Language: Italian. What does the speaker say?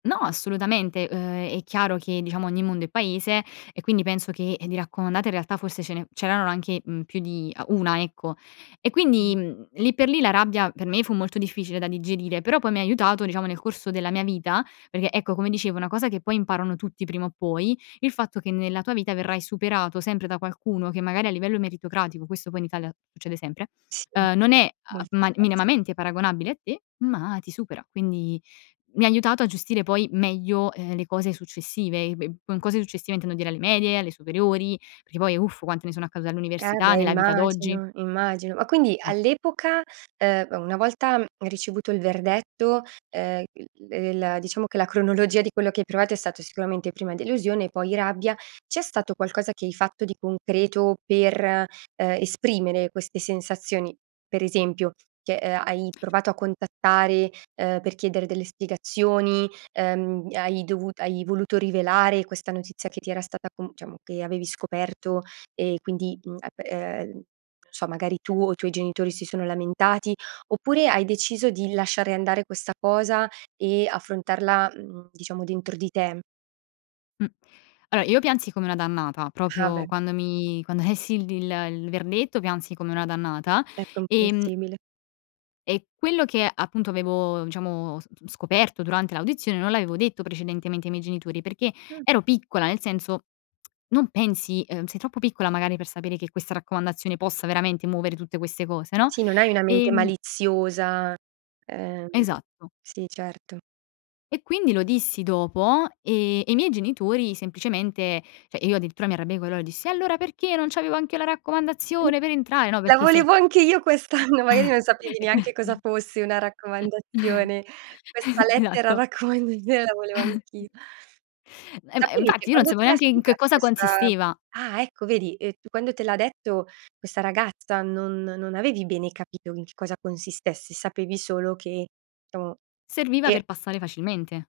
No, assolutamente. Uhm, è chiaro che, diciamo, ogni mondo è paese e quindi penso che di raccomandate in realtà forse ce ne c'erano anche, mhmm, più di ah, 1, ecco. E quindi, Mh. mhmm, lì per lì la rabbia per me fu molto difficile da digerire, però poi mi ha aiutato, diciamo, nel corso della mia vita, perché ecco, come dicevo, una cosa che poi imparano tutti prima o poi, il fatto che nella tua vita verrai superato sempre da qualcuno che magari a livello meritocratico, questo poi in Italia succede sempre, Sì, ehm, non è, molto uhm, ma spesso. minimamente paragonabile a te, ma ti supera. Quindi mi ha aiutato a gestire poi meglio, ehm, le cose successive. E b con cose successive intendo dire alle medie, alle superiori, perché poi uff quante ne sono accadute Eh all'università, beh, nella vita d'oggi. immagino, immagino. Ma quindi Mh. all'epoca, uhm, una volta ricevuto il verdetto, ehm, il ehm diciamo che la cronologia di quello che hai provato è stato sicuramente prima delusione, poi rabbia. C'è stato qualcosa che hai fatto di concreto per, ehm, esprimere queste sensazioni? Per esempio, che, ehm, hai provato a contattare, ehm, per chiedere delle spiegazioni, ehm, hai dovut hai voluto rivelare questa notizia che ti era stata com diciamo, che avevi scoperto e quindi, mhmm, ap eh n so, magari tu o i tuoi genitori si sono lamentati, oppure hai deciso di lasciare andare questa cosa e affrontarla, mhmm, diciamo dentro di te? Mh. Allora, io piansi come una dannata, Ah, proprio beh. quando mi quando lessi il il verdetto piansi come una dannata. È Ehm comprensibile. e quello che appunto avevo, diciamo, s scoperto durante l'audizione non l'avevo detto precedentemente ai miei genitori perché Ah. ero piccola, nel senso non pensi, ehm, sei troppo piccola magari per sapere che questa raccomandazione possa veramente muovere tutte queste cose, no. Sì, non hai una mente Ehm maliziosa. Ehm, Esatto, s sì, certo. E quindi lo dissi dopo e e i miei genitori semplicemente cioè io addirittura mi arrabbiai con loro e dissi: "E allora perché non c'avevo anch'io la [unintelligible] raccomandazione per entrare?" No, "La perché sei volevo anche io quest'anno!" Magari non sapevi E qua neanche cosa fosse una raccomandazione. "Questa E lettera esatto. raccomandazione la volevo anch'i" Eh, ma Sapevi che infatti io non quando sapevo te l'ha neanche in che spiegato cosa questa consisteva. ah, ecco, vedi, ehm, tu quando te l'ha detto questa ragazza non non avevi bene capito in che cosa consistesse, sapevi solo che diciamo, Serviva e per passare facilmente.